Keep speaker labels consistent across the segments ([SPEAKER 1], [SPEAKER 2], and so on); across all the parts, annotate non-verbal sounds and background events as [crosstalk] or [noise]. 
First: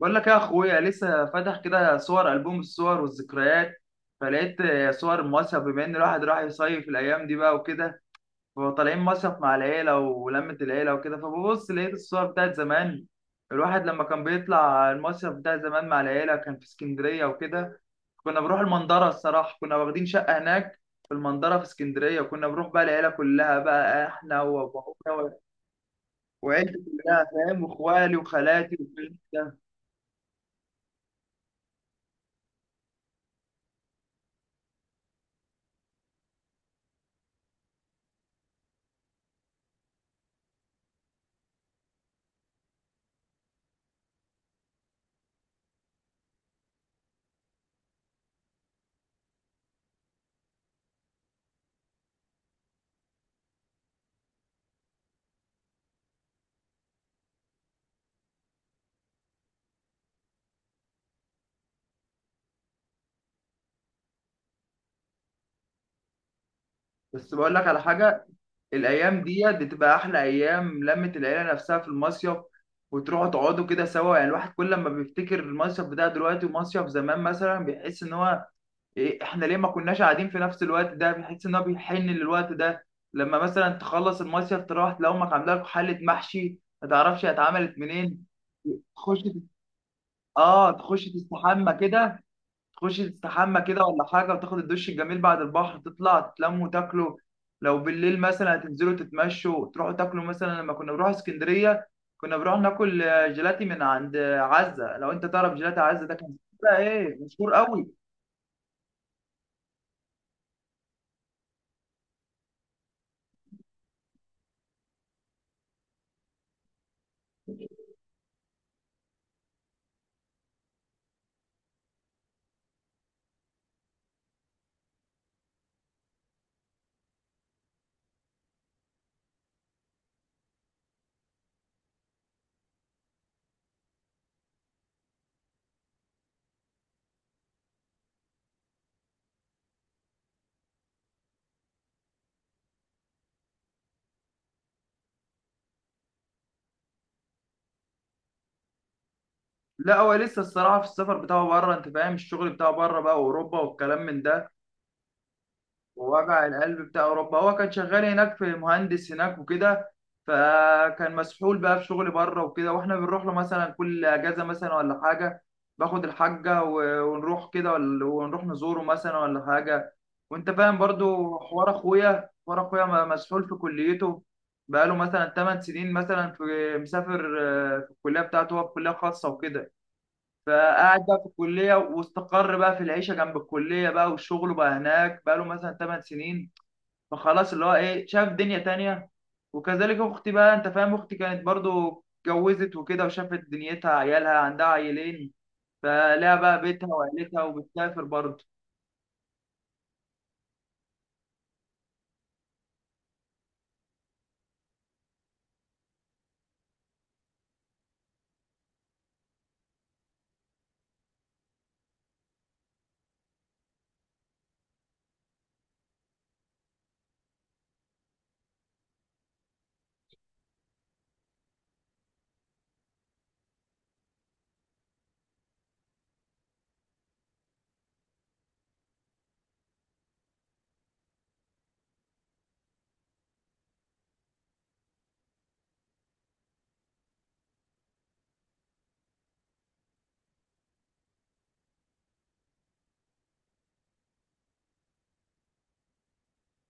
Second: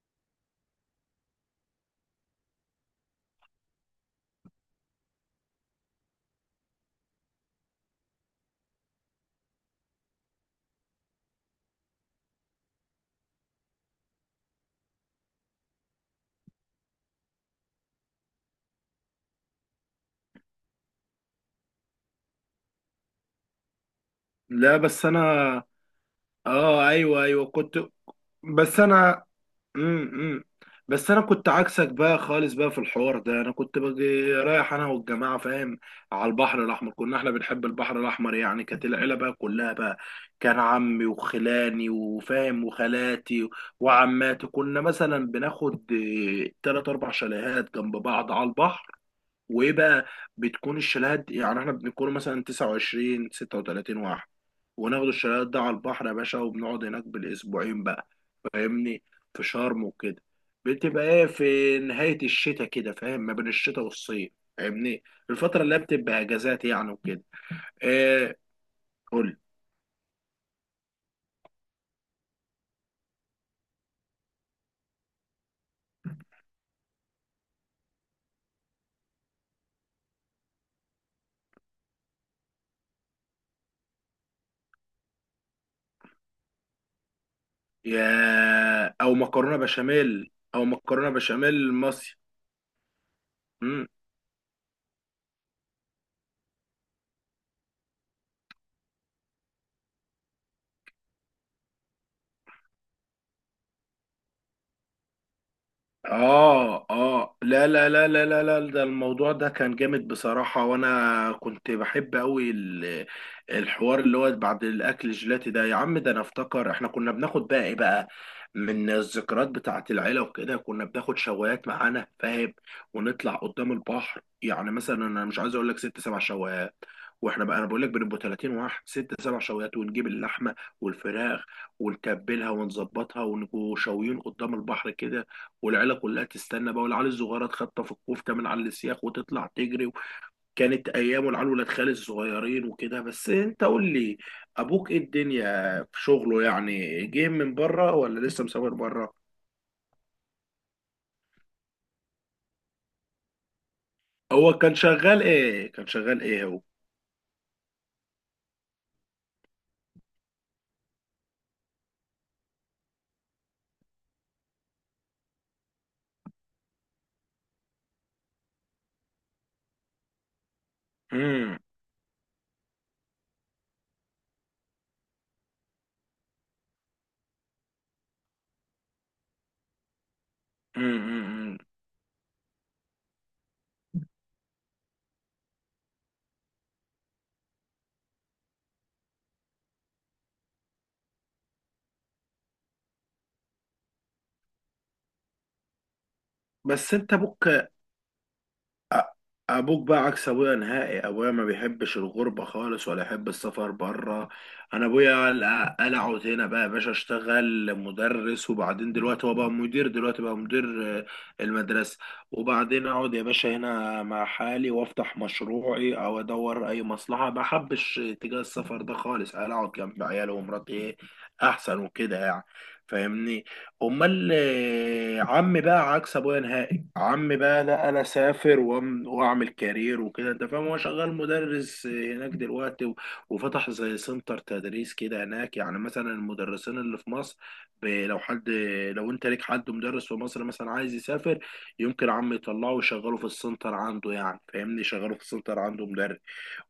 [SPEAKER 1] بقول لك يا اخويا لسه فاتح كده صور البوم الصور والذكريات، فلقيت صور مصيف. بما ان الواحد راح يصيف الايام دي بقى وكده، فطالعين مصيف مع العيله ولمه العيله وكده. فببص لقيت الصور بتاعت زمان. الواحد لما كان بيطلع المصيف بتاع زمان مع العيله كان في اسكندريه وكده. كنا بنروح المنظره. الصراحه كنا واخدين شقه هناك في المنظره في اسكندريه، وكنا بنروح بقى العيله كلها بقى، احنا
[SPEAKER 2] لا، بس انا
[SPEAKER 1] وابويا وعيلتي
[SPEAKER 2] اه، ايوه
[SPEAKER 1] كلها
[SPEAKER 2] ايوه
[SPEAKER 1] فاهم،
[SPEAKER 2] كنت.
[SPEAKER 1] واخوالي وخالاتي
[SPEAKER 2] بس انا،
[SPEAKER 1] وكده.
[SPEAKER 2] امم بس انا كنت عكسك بقى خالص بقى في الحوار ده. انا كنت باجي رايح انا والجماعه، فاهم، على البحر الاحمر. كنا احنا بنحب البحر الاحمر، يعني كانت العيله بقى كلها بقى، كان عمي وخلاني وفاهم وخالاتي وعماتي، كنا مثلا بناخد ثلاث اربع شاليهات جنب بعض على البحر. وايه بقى، بتكون يعني احنا بنكون مثلا 29 36 واحد وناخد الشاليهات ده على البحر يا باشا، وبنقعد هناك بالاسبوعين بقى، فاهمني، في شرم وكده. بتبقى ايه في نهاية الشتاء كده، فاهم، ما بين الشتاء والصيف، فاهمني، الفترة اللي هي بتبقى اجازات يعني وكده.
[SPEAKER 1] بس بقول لك على حاجة:
[SPEAKER 2] ايه؟
[SPEAKER 1] الأيام
[SPEAKER 2] قول.
[SPEAKER 1] ديت بتبقى أحلى أيام لمة العيلة نفسها في المصيف، وتروحوا تقعدوا كده سوا. يعني الواحد كل ما بيفتكر المصيف بتاع دلوقتي ومصيف زمان مثلا بيحس إن هو إيه، إحنا ليه ما كناش قاعدين في نفس الوقت ده؟ بيحس إن هو بيحن للوقت ده. لما مثلا تخلص المصيف تروح تلاقي أمك عاملة لك حلة محشي ما تعرفش هي اتعملت منين.
[SPEAKER 2] يا او
[SPEAKER 1] تخش تت-
[SPEAKER 2] مكرونة بشاميل، او
[SPEAKER 1] آه، تخش
[SPEAKER 2] مكرونة
[SPEAKER 1] تستحمى
[SPEAKER 2] بشاميل مصري.
[SPEAKER 1] كده. تخش تستحمى كده ولا حاجة، وتاخد الدش الجميل بعد البحر، تطلع تتلموا وتاكلوا. لو بالليل مثلا هتنزلوا تتمشوا تروحوا تاكلوا. مثلا لما كنا بنروح اسكندرية كنا بنروح ناكل جيلاتي من عند عزة. لو انت تعرف جيلاتي عزة ده كان بقى
[SPEAKER 2] اه
[SPEAKER 1] ايه،
[SPEAKER 2] اه،
[SPEAKER 1] مشهور
[SPEAKER 2] لا لا
[SPEAKER 1] قوي.
[SPEAKER 2] لا لا لا لا ده الموضوع ده كان جامد بصراحة، وانا كنت بحب قوي الحوار اللي هو بعد الاكل، الجيلاتي ده يا عم، ده انا افتكر احنا كنا بناخد بقى ايه بقى من الذكريات بتاعة العيلة وكده، كنا بناخد شوايات معانا، فاهم، ونطلع قدام البحر. يعني مثلا انا مش عايز اقول لك ست سبع شوايات، واحنا بقى انا بقول لك بنبقى 30 واحد، ست سبع شوايات، ونجيب اللحمه والفراخ ونتبلها ونظبطها ونبقوا شاويين قدام البحر كده، والعيله كلها تستنى بقى، والعيال الصغيره تخطف الكفته من على السياخ وتطلع تجري. كانت ايام، والعيال ولاد خالي الصغيرين وكده. بس انت قول لي، ابوك ايه الدنيا في شغله؟ يعني جه من بره ولا لسه مسافر بره؟
[SPEAKER 1] لا هو لسه الصراحة في السفر بتاعه بره، انت فاهم الشغل بتاعه بره بقى واوروبا والكلام من ده
[SPEAKER 2] هو كان شغال ايه؟ كان شغال ايه
[SPEAKER 1] ووجع
[SPEAKER 2] هو؟
[SPEAKER 1] القلب بتاع اوروبا. هو كان شغال هناك، في مهندس هناك وكده، فكان مسحول بقى في شغل بره وكده. واحنا بنروح له مثلا كل اجازه مثلا ولا حاجه، ونروح كده ونروح نزوره مثلا ولا حاجه. وانت فاهم برضو
[SPEAKER 2] امم
[SPEAKER 1] حوار اخويا، حوار اخويا مسحول في كليته بقاله مثلا 8 سنين مثلا في مسافر، في الكليه بتاعته. هو في كليه خاصه وكده، فقعد
[SPEAKER 2] امم
[SPEAKER 1] بقى في
[SPEAKER 2] أمم.
[SPEAKER 1] الكلية واستقر بقى في العيشة جنب الكلية بقى، والشغل بقى هناك بقى له مثلا 8 سنين. فخلاص اللي هو إيه، شاف دنيا تانية. وكذلك أختي بقى، أنت فاهم، أختي كانت برضو اتجوزت وكده وشافت دنيتها، عيالها عندها عيلين، فلها بقى بيتها
[SPEAKER 2] بس انت
[SPEAKER 1] وعيلتها
[SPEAKER 2] ابوك،
[SPEAKER 1] وبتسافر برضو.
[SPEAKER 2] أ- ابوك بقى عكس ابويا نهائي. ابويا ما بيحبش الغربه خالص، ولا يحب السفر بره. انا ابويا قلعه هنا بقى يا باشا، اشتغل مدرس وبعدين دلوقتي هو بقى مدير، دلوقتي بقى مدير آه، المدرسه. وبعدين اقعد يا باشا هنا مع حالي وافتح مشروعي او ادور اي مصلحه، ما حبش اتجاه السفر ده خالص، قلعه جنب عياله ومراتي إيه؟ احسن وكده يعني، فاهمني. امال آه، عمي بقى عكس ابويا نهائي. عمي بقى، لا انا سافر واعمل كارير وكده، انت فاهم. هو شغال مدرس هناك دلوقتي، وفتح زي سنتر تدريس كده هناك. يعني مثلا المدرسين اللي في مصر، لو حد، لو انت ليك حد مدرس في مصر مثلا عايز يسافر، يمكن عمي يطلعه ويشغله في السنتر عنده. يعني فاهمني، يشغله في السنتر عنده مدرس.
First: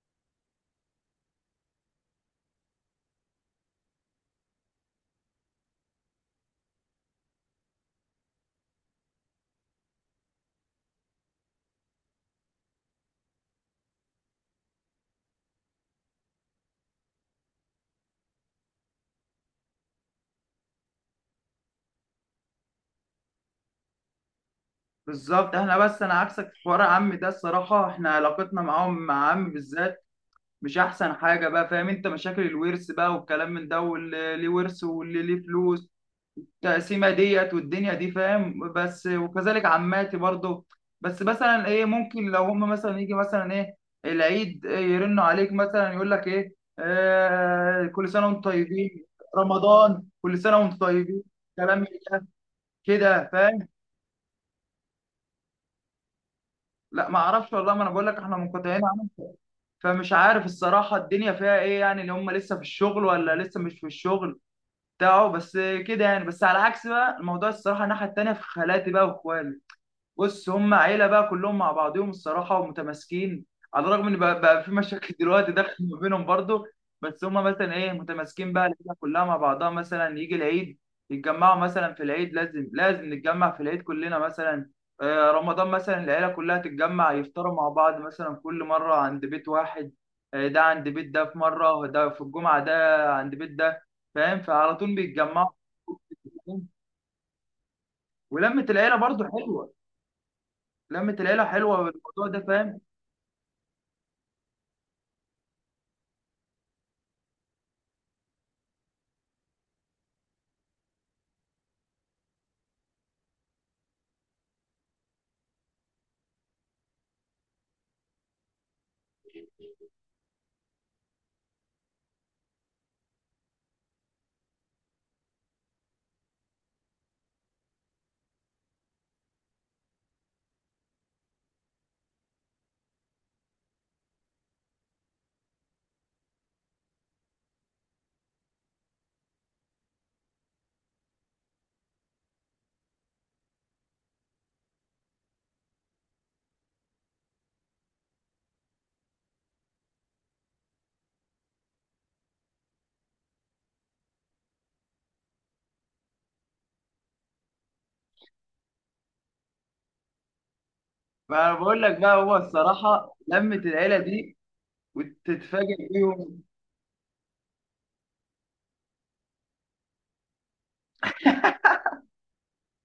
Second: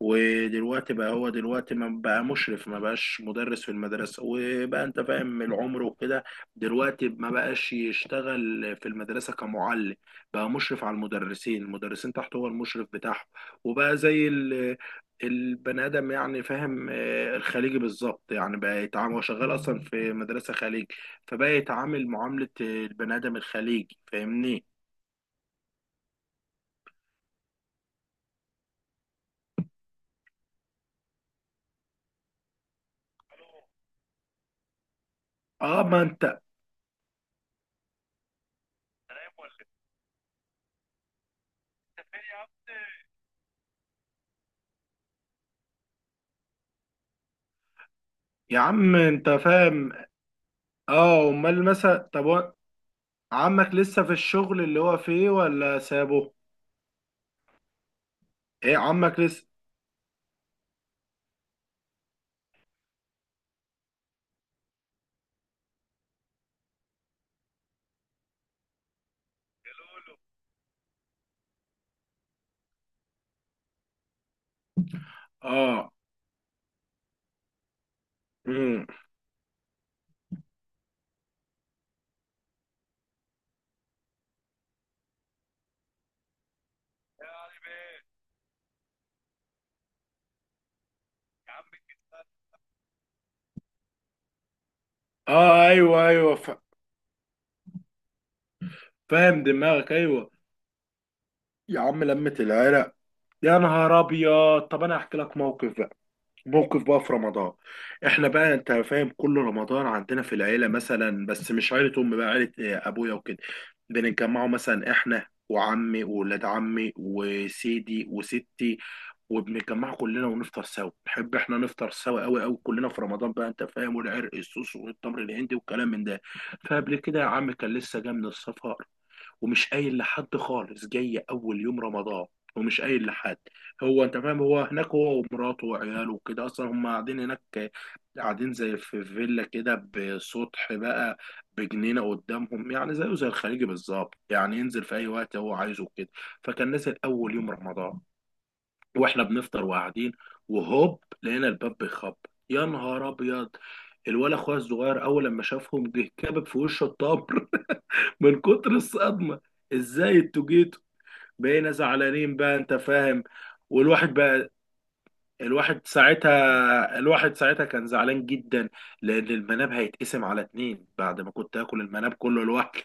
[SPEAKER 2] ودلوقتي بقى هو دلوقتي ما بقى مشرف، ما بقاش مدرس في المدرسة، وبقى انت فاهم العمر وكده. دلوقتي ما بقاش يشتغل في المدرسة كمعلم، بقى مشرف على المدرسين، المدرسين تحته هو المشرف بتاعهم. وبقى زي البني آدم يعني، فاهم، آه، الخليجي بالظبط. يعني بقى يتعامل، هو شغال أصلا في مدرسة خليج، فبقى يتعامل معاملة البني آدم الخليجي، فاهمني.
[SPEAKER 1] بالظبط. احنا بس انا عكسك في حوار عمي ده الصراحة. احنا علاقتنا معاهم، مع عمي بالذات، مش احسن حاجة بقى، فاهم، انت مشاكل الورث بقى والكلام من ده، واللي ليه ورث واللي ليه
[SPEAKER 2] اه،
[SPEAKER 1] فلوس،
[SPEAKER 2] ما انت.
[SPEAKER 1] التقسيمه ديت والدنيا دي فاهم. بس وكذلك عماتي برضو. بس مثلا ايه، ممكن لو هم مثلا يجي مثلا ايه، العيد، يرنوا عليك مثلا، يقول لك ايه، آه كل سنه وانتم
[SPEAKER 2] يا عم
[SPEAKER 1] طيبين،
[SPEAKER 2] انت فاهم.
[SPEAKER 1] رمضان كل سنه وانتم طيبين،
[SPEAKER 2] اه، امال
[SPEAKER 1] كلام من
[SPEAKER 2] مثلا، طب
[SPEAKER 1] ده
[SPEAKER 2] هو
[SPEAKER 1] كده فاهم.
[SPEAKER 2] عمك لسه في الشغل اللي هو فيه ولا سابه؟
[SPEAKER 1] لا ما اعرفش والله، ما انا بقول لك احنا
[SPEAKER 2] ايه
[SPEAKER 1] منقطعين عنهم،
[SPEAKER 2] عمك لسه؟
[SPEAKER 1] فمش عارف الصراحه الدنيا فيها ايه يعني، اللي هم لسه في الشغل ولا لسه مش في الشغل بتاعه. بس كده يعني. بس على عكس بقى الموضوع الصراحه، الناحيه التانيه في خالاتي بقى واخوالي، بص، هم عيله بقى كلهم مع بعضهم الصراحه ومتماسكين، على الرغم ان بقى في مشاكل [laughs] دلوقتي داخل
[SPEAKER 2] اه.
[SPEAKER 1] ما بينهم برضو. بس هم مثلا ايه، متماسكين بقى
[SPEAKER 2] امم.
[SPEAKER 1] العيله كلها مع بعضها. مثلا يجي العيد يتجمعوا مثلا في العيد، لازم نتجمع في العيد كلنا مثلا. رمضان مثلا العيله كلها تتجمع يفطروا مع بعض، مثلا كل مره عند بيت واحد. ده عند بيت ده في مره، ده في الجمعه ده عند بيت ده، فاهم، فعلى طول بيتجمعوا.
[SPEAKER 2] اه، ايوه
[SPEAKER 1] ولمة العيلة برضو
[SPEAKER 2] فاهم
[SPEAKER 1] حلوة.
[SPEAKER 2] دماغك، ايوه.
[SPEAKER 1] لمة العيلة حلوة
[SPEAKER 2] يا عم
[SPEAKER 1] بالموضوع
[SPEAKER 2] لمة
[SPEAKER 1] ده فاهم.
[SPEAKER 2] العرق، يا نهار ابيض. طب انا هحكي لك موقف بقى، موقف بقى في رمضان. احنا بقى انت فاهم، كل رمضان عندنا في العيله مثلا، بس مش عيله امي بقى، عيله آه، ابويا وكده، بنتجمعوا مثلا احنا وعمي وولاد عمي وسيدي وستي، وبنتجمع كلنا ونفطر سوا. نحب احنا نفطر سوا قوي قوي كلنا في رمضان بقى، انت فاهم، والعرق السوس والتمر الهندي والكلام من ده. فقبل كده يا عم كان لسه جاي من السفر، ومش قايل لحد خالص، جاي اول يوم رمضان ومش قايل لحد. هو انت فاهم، هو هناك هو ومراته وعياله وكده اصلا هم قاعدين هناك، قاعدين زي في فيلا كده بسطح بقى، بجنينه قدامهم. يعني زيه زي الخليجي بالظبط، يعني ينزل في اي وقت هو عايزه كده. فكان نزل اول يوم رمضان، واحنا بنفطر وقاعدين، وهوب لقينا الباب بيخبط. يا نهار ابيض، الولا اخويا الصغير اول لما شافهم جه كابب في وشه الطبل من كتر الصدمه. ازاي انتوا جيتوا؟
[SPEAKER 1] ما انا
[SPEAKER 2] بقينا
[SPEAKER 1] بقول لك بقى
[SPEAKER 2] زعلانين
[SPEAKER 1] هو
[SPEAKER 2] بقى، انت
[SPEAKER 1] الصراحه
[SPEAKER 2] فاهم.
[SPEAKER 1] لمه العيله
[SPEAKER 2] والواحد
[SPEAKER 1] دي
[SPEAKER 2] بقى،
[SPEAKER 1] وتتفاجئ بيهم.
[SPEAKER 2] الواحد ساعتها كان زعلان جدا، لان المناب هيتقسم على اتنين بعد ما كنت اكل المناب كله لوحدي،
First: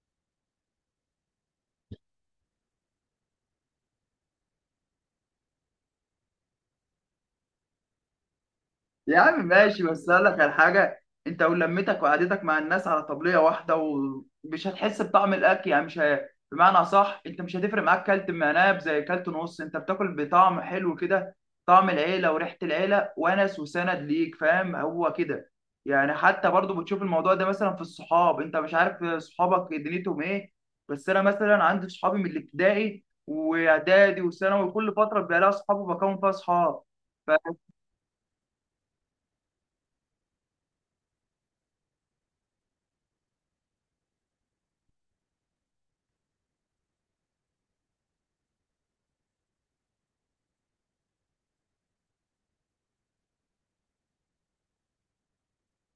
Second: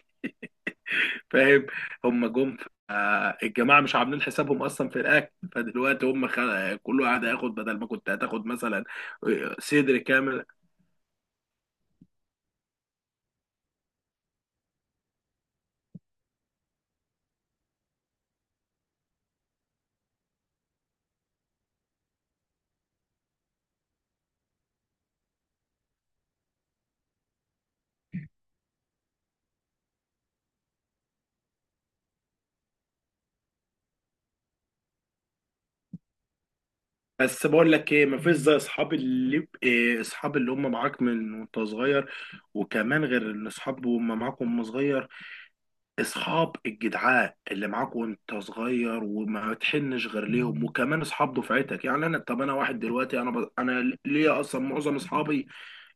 [SPEAKER 2] فاهم. هم جم آه، الجماعه مش عاملين حسابهم اصلا في الاكل، فدلوقتي هم خل... كل واحد هياخد بدل ما كنت هتاخد مثلا
[SPEAKER 1] يا عم
[SPEAKER 2] آه،
[SPEAKER 1] ماشي،
[SPEAKER 2] صدر
[SPEAKER 1] بس اقول لك
[SPEAKER 2] كامل.
[SPEAKER 1] على حاجه: انت ولمتك وقعدتك مع الناس على طبليه واحده، ومش هتحس بطعم الاكل يعني. مش ه... بمعنى، صح انت مش هتفرق معاك كلت مناب زي كلت نص، انت بتاكل بطعم حلو كده، طعم العيله وريحه العيله ونس وسند ليك، فاهم، هو كده يعني. حتى برضو بتشوف الموضوع ده مثلا في الصحاب. انت مش عارف صحابك دنيتهم ايه، بس انا مثلا عندي صحابي من الابتدائي واعدادي وثانوي، كل فتره بيبقى لها صحاب وبكون فيها صحاب. ف-
[SPEAKER 2] بس بقول لك ايه، مفيش زي اصحاب اللي إيه، اصحاب اللي هم معاك من وانت صغير. وكمان غير ان اصحاب وهم معاك وهم صغير، اصحاب الجدعاء اللي معاك وانت صغير وما تحنش غير ليهم. وكمان اصحاب دفعتك، يعني انا، طب انا واحد دلوقتي انا انا ليا اصلا معظم اصحابي،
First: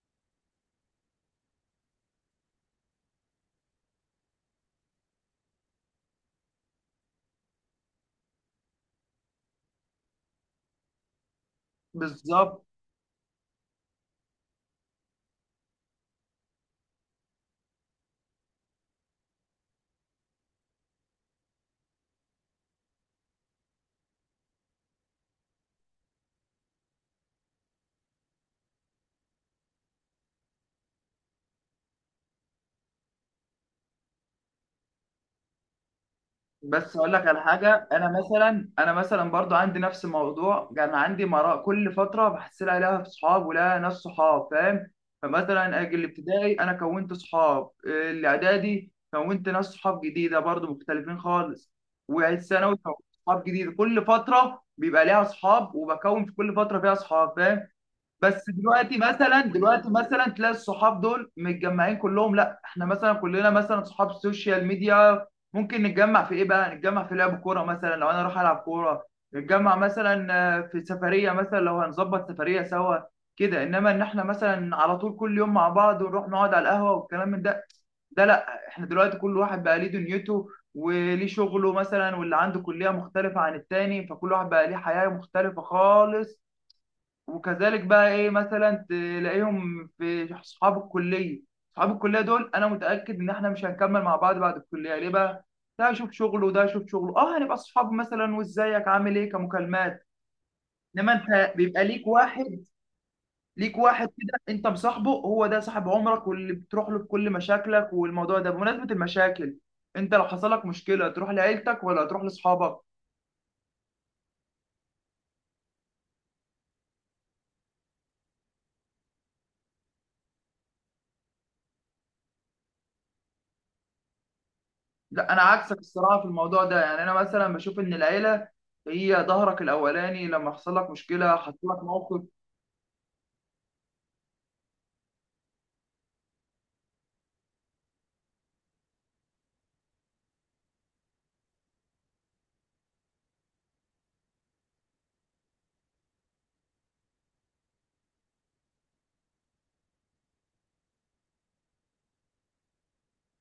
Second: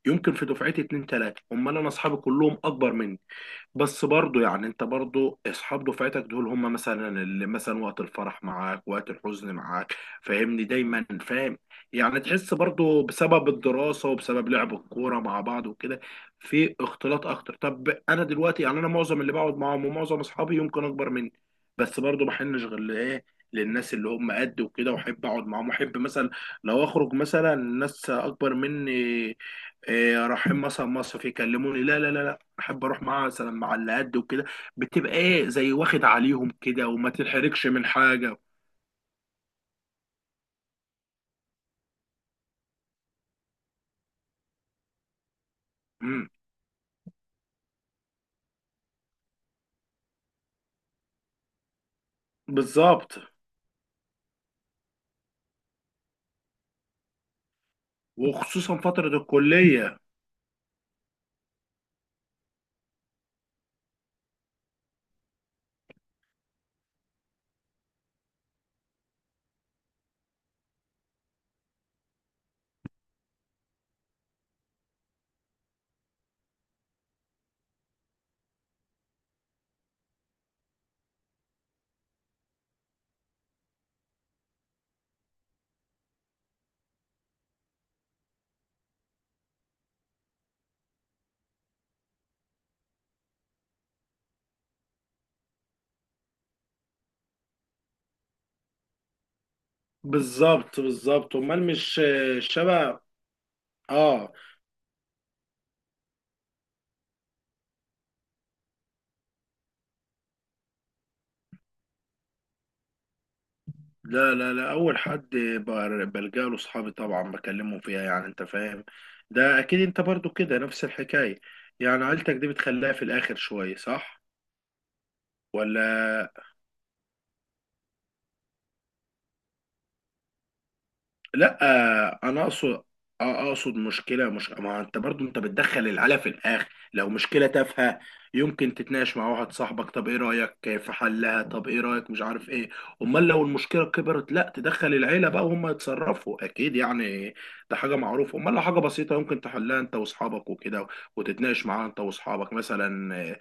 [SPEAKER 2] يمكن في دفعتي اتنين تلاته، امال انا اصحابي كلهم اكبر مني. بس برضو يعني، انت برضو اصحاب دفعتك دول هم مثلا اللي مثلا وقت الفرح معاك، وقت الحزن معاك، فاهمني، دايما، فاهم. يعني تحس
[SPEAKER 1] بالظبط.
[SPEAKER 2] برضو بسبب الدراسة وبسبب لعب الكورة مع بعض وكده في اختلاط اكتر. طب انا دلوقتي يعني، انا معظم اللي بقعد معاهم ومعظم اصحابي يمكن اكبر مني، بس برضو بحنش غير لايه، للناس اللي هم قد وكده، واحب اقعد معاهم. واحب مثلا لو اخرج مثلا ناس اكبر مني، إيه، رايحين مثلا مصيف، يكلموني، لا لا لا، احب اروح معاها مثلا مع اللي قد وكده. بتبقى ايه زي واخد عليهم كده
[SPEAKER 1] بس
[SPEAKER 2] وما
[SPEAKER 1] اقول لك على
[SPEAKER 2] تتحركش من
[SPEAKER 1] حاجه: انا
[SPEAKER 2] حاجه.
[SPEAKER 1] مثلا انا مثلا برضو عندي نفس الموضوع، كان عندي مراء كل فتره بحصل عليها في صحاب ولا ناس صحاب فاهم. فمثلا اجي
[SPEAKER 2] امم.
[SPEAKER 1] الابتدائي انا كونت صحاب، الاعدادي كونت ناس صحاب جديده برضو مختلفين خالص، والثانوي كونت
[SPEAKER 2] بالظبط.
[SPEAKER 1] صحاب جديده. كل فتره بيبقى ليها صحاب وبكون في كل فتره فيها صحاب فاهم. بس
[SPEAKER 2] وخصوصا
[SPEAKER 1] دلوقتي
[SPEAKER 2] فتره
[SPEAKER 1] مثلا، دلوقتي
[SPEAKER 2] الكليه.
[SPEAKER 1] مثلا تلاقي الصحاب دول متجمعين كلهم، لا. احنا مثلا كلنا مثلا صحاب السوشيال ميديا، ممكن نتجمع في ايه بقى، نتجمع في لعب كوره مثلا لو انا اروح العب كوره، نتجمع مثلا في سفريه مثلا لو هنظبط سفريه سوا كده. انما ان احنا مثلا على طول كل يوم مع بعض ونروح نقعد على القهوه والكلام من ده، ده لا. احنا دلوقتي كل واحد بقى ليه دنيته وليه شغله مثلا، واللي عنده كليه مختلفه عن التاني، فكل واحد بقى ليه حياه مختلفه خالص. وكذلك بقى ايه مثلا تلاقيهم في اصحاب الكليه. اصحاب الكليه دول انا متاكد ان احنا مش هنكمل مع بعض بعد الكليه. ليه بقى؟ ده يشوف شغله وده يشوف شغله. اه هنبقى اصحاب مثلا، وازيك عامل ايه، كمكالمات.
[SPEAKER 2] بالظبط
[SPEAKER 1] انما
[SPEAKER 2] بالظبط،
[SPEAKER 1] انت
[SPEAKER 2] امال
[SPEAKER 1] بيبقى
[SPEAKER 2] مش
[SPEAKER 1] ليك
[SPEAKER 2] آه،
[SPEAKER 1] واحد
[SPEAKER 2] شبه.
[SPEAKER 1] ليك واحد
[SPEAKER 2] اه،
[SPEAKER 1] كده انت مصاحبه، هو ده صاحب عمرك واللي بتروح له بكل مشاكلك. والموضوع ده بمناسبه المشاكل: انت لو حصل لك مشكله تروح لعيلتك ولا تروح لاصحابك؟
[SPEAKER 2] لا، اول حد بلجأ له صحابي طبعا، بكلمهم فيها، يعني انت فاهم، ده اكيد. انت برضو كده نفس الحكايه، يعني عيلتك دي بتخليها في الاخر شويه، صح
[SPEAKER 1] لا انا عكسك الصراحه في
[SPEAKER 2] ولا
[SPEAKER 1] الموضوع ده. يعني انا مثلا بشوف ان العيله هي ظهرك الاولاني لما حصل لك مشكله، حصل
[SPEAKER 2] لا؟
[SPEAKER 1] لك
[SPEAKER 2] آه،
[SPEAKER 1] موقف.
[SPEAKER 2] انا اقصد آه، اقصد مشكله، مش ما انت برضو انت بتدخل العلا في الاخر. لو مشكله تافهه يمكن تتناقش مع واحد صاحبك، طب ايه رايك في حلها، طب ايه رايك، مش عارف ايه. امال لو المشكله كبرت، لا تدخل العيله بقى وهم يتصرفوا اكيد يعني، ده حاجه معروفه. امال لو حاجه بسيطه يمكن تحلها انت واصحابك وكده، وتتناقش معاها انت واصحابك مثلا، آه،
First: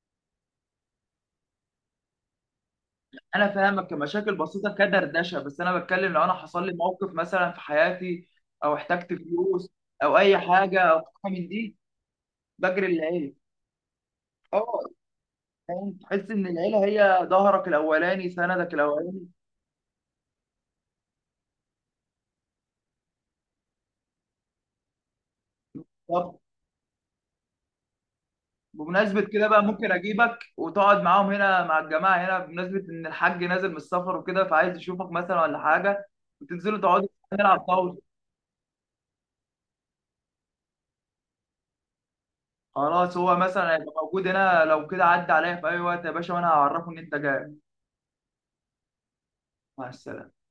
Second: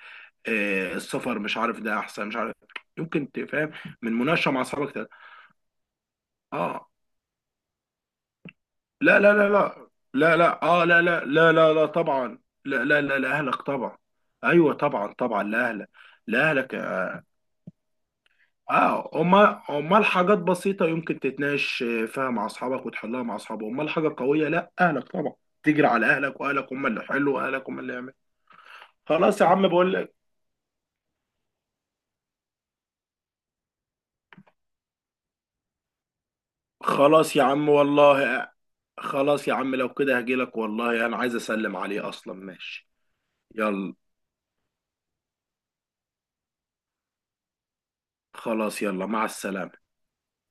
[SPEAKER 2] آه، السفر مش عارف، ده احسن مش عارف، يمكن
[SPEAKER 1] انا
[SPEAKER 2] تفهم
[SPEAKER 1] فاهمك
[SPEAKER 2] من
[SPEAKER 1] كمشاكل
[SPEAKER 2] مناقشه مع
[SPEAKER 1] بسيطه
[SPEAKER 2] اصحابك ده.
[SPEAKER 1] كدردشه، بس انا بتكلم لو انا حصل لي
[SPEAKER 2] اه.
[SPEAKER 1] موقف مثلا في حياتي او احتجت
[SPEAKER 2] لا لا لا
[SPEAKER 1] فلوس
[SPEAKER 2] لا
[SPEAKER 1] او
[SPEAKER 2] لا
[SPEAKER 1] اي
[SPEAKER 2] لا
[SPEAKER 1] حاجه
[SPEAKER 2] اه،
[SPEAKER 1] او
[SPEAKER 2] لا لا
[SPEAKER 1] حاجه من
[SPEAKER 2] لا لا
[SPEAKER 1] دي،
[SPEAKER 2] لا طبعا. لا
[SPEAKER 1] بجري
[SPEAKER 2] لا لا
[SPEAKER 1] للعيله.
[SPEAKER 2] لاهلك طبعا. ايوه
[SPEAKER 1] اه.
[SPEAKER 2] طبعا طبعا، لاهلك.
[SPEAKER 1] فاهم؟ تحس ان
[SPEAKER 2] لاهلك.
[SPEAKER 1] العيله هي ظهرك الاولاني، سندك
[SPEAKER 2] اه،
[SPEAKER 1] الاولاني.
[SPEAKER 2] امال امال حاجات بسيطه يمكن تتناقش فيها مع اصحابك وتحلها مع اصحابك، امال حاجه قويه لا اهلك طبعا، تجري على اهلك، واهلك هم اللي حلوا، واهلك هم اللي يعملوا.
[SPEAKER 1] بمناسبة
[SPEAKER 2] خلاص يا
[SPEAKER 1] كده بقى،
[SPEAKER 2] عم،
[SPEAKER 1] ممكن
[SPEAKER 2] بقول لك،
[SPEAKER 1] أجيبك وتقعد معاهم هنا مع الجماعة هنا بمناسبة إن الحاج نازل من السفر وكده، فعايز يشوفك مثلا ولا حاجة، وتنزلوا تقعدوا
[SPEAKER 2] خلاص يا
[SPEAKER 1] نلعب
[SPEAKER 2] عم
[SPEAKER 1] طاولة.
[SPEAKER 2] والله. خلاص يا عم لو كده هجيلك والله، انا عايز اسلم عليه اصلا، ماشي.
[SPEAKER 1] خلاص، هو مثلا هيبقى
[SPEAKER 2] يلا،
[SPEAKER 1] موجود هنا. لو كده عدى عليا في أي وقت يا باشا وأنا هعرفه إن أنت جاي.
[SPEAKER 2] خلاص يلا، مع السلامه.
[SPEAKER 1] مع السلامة.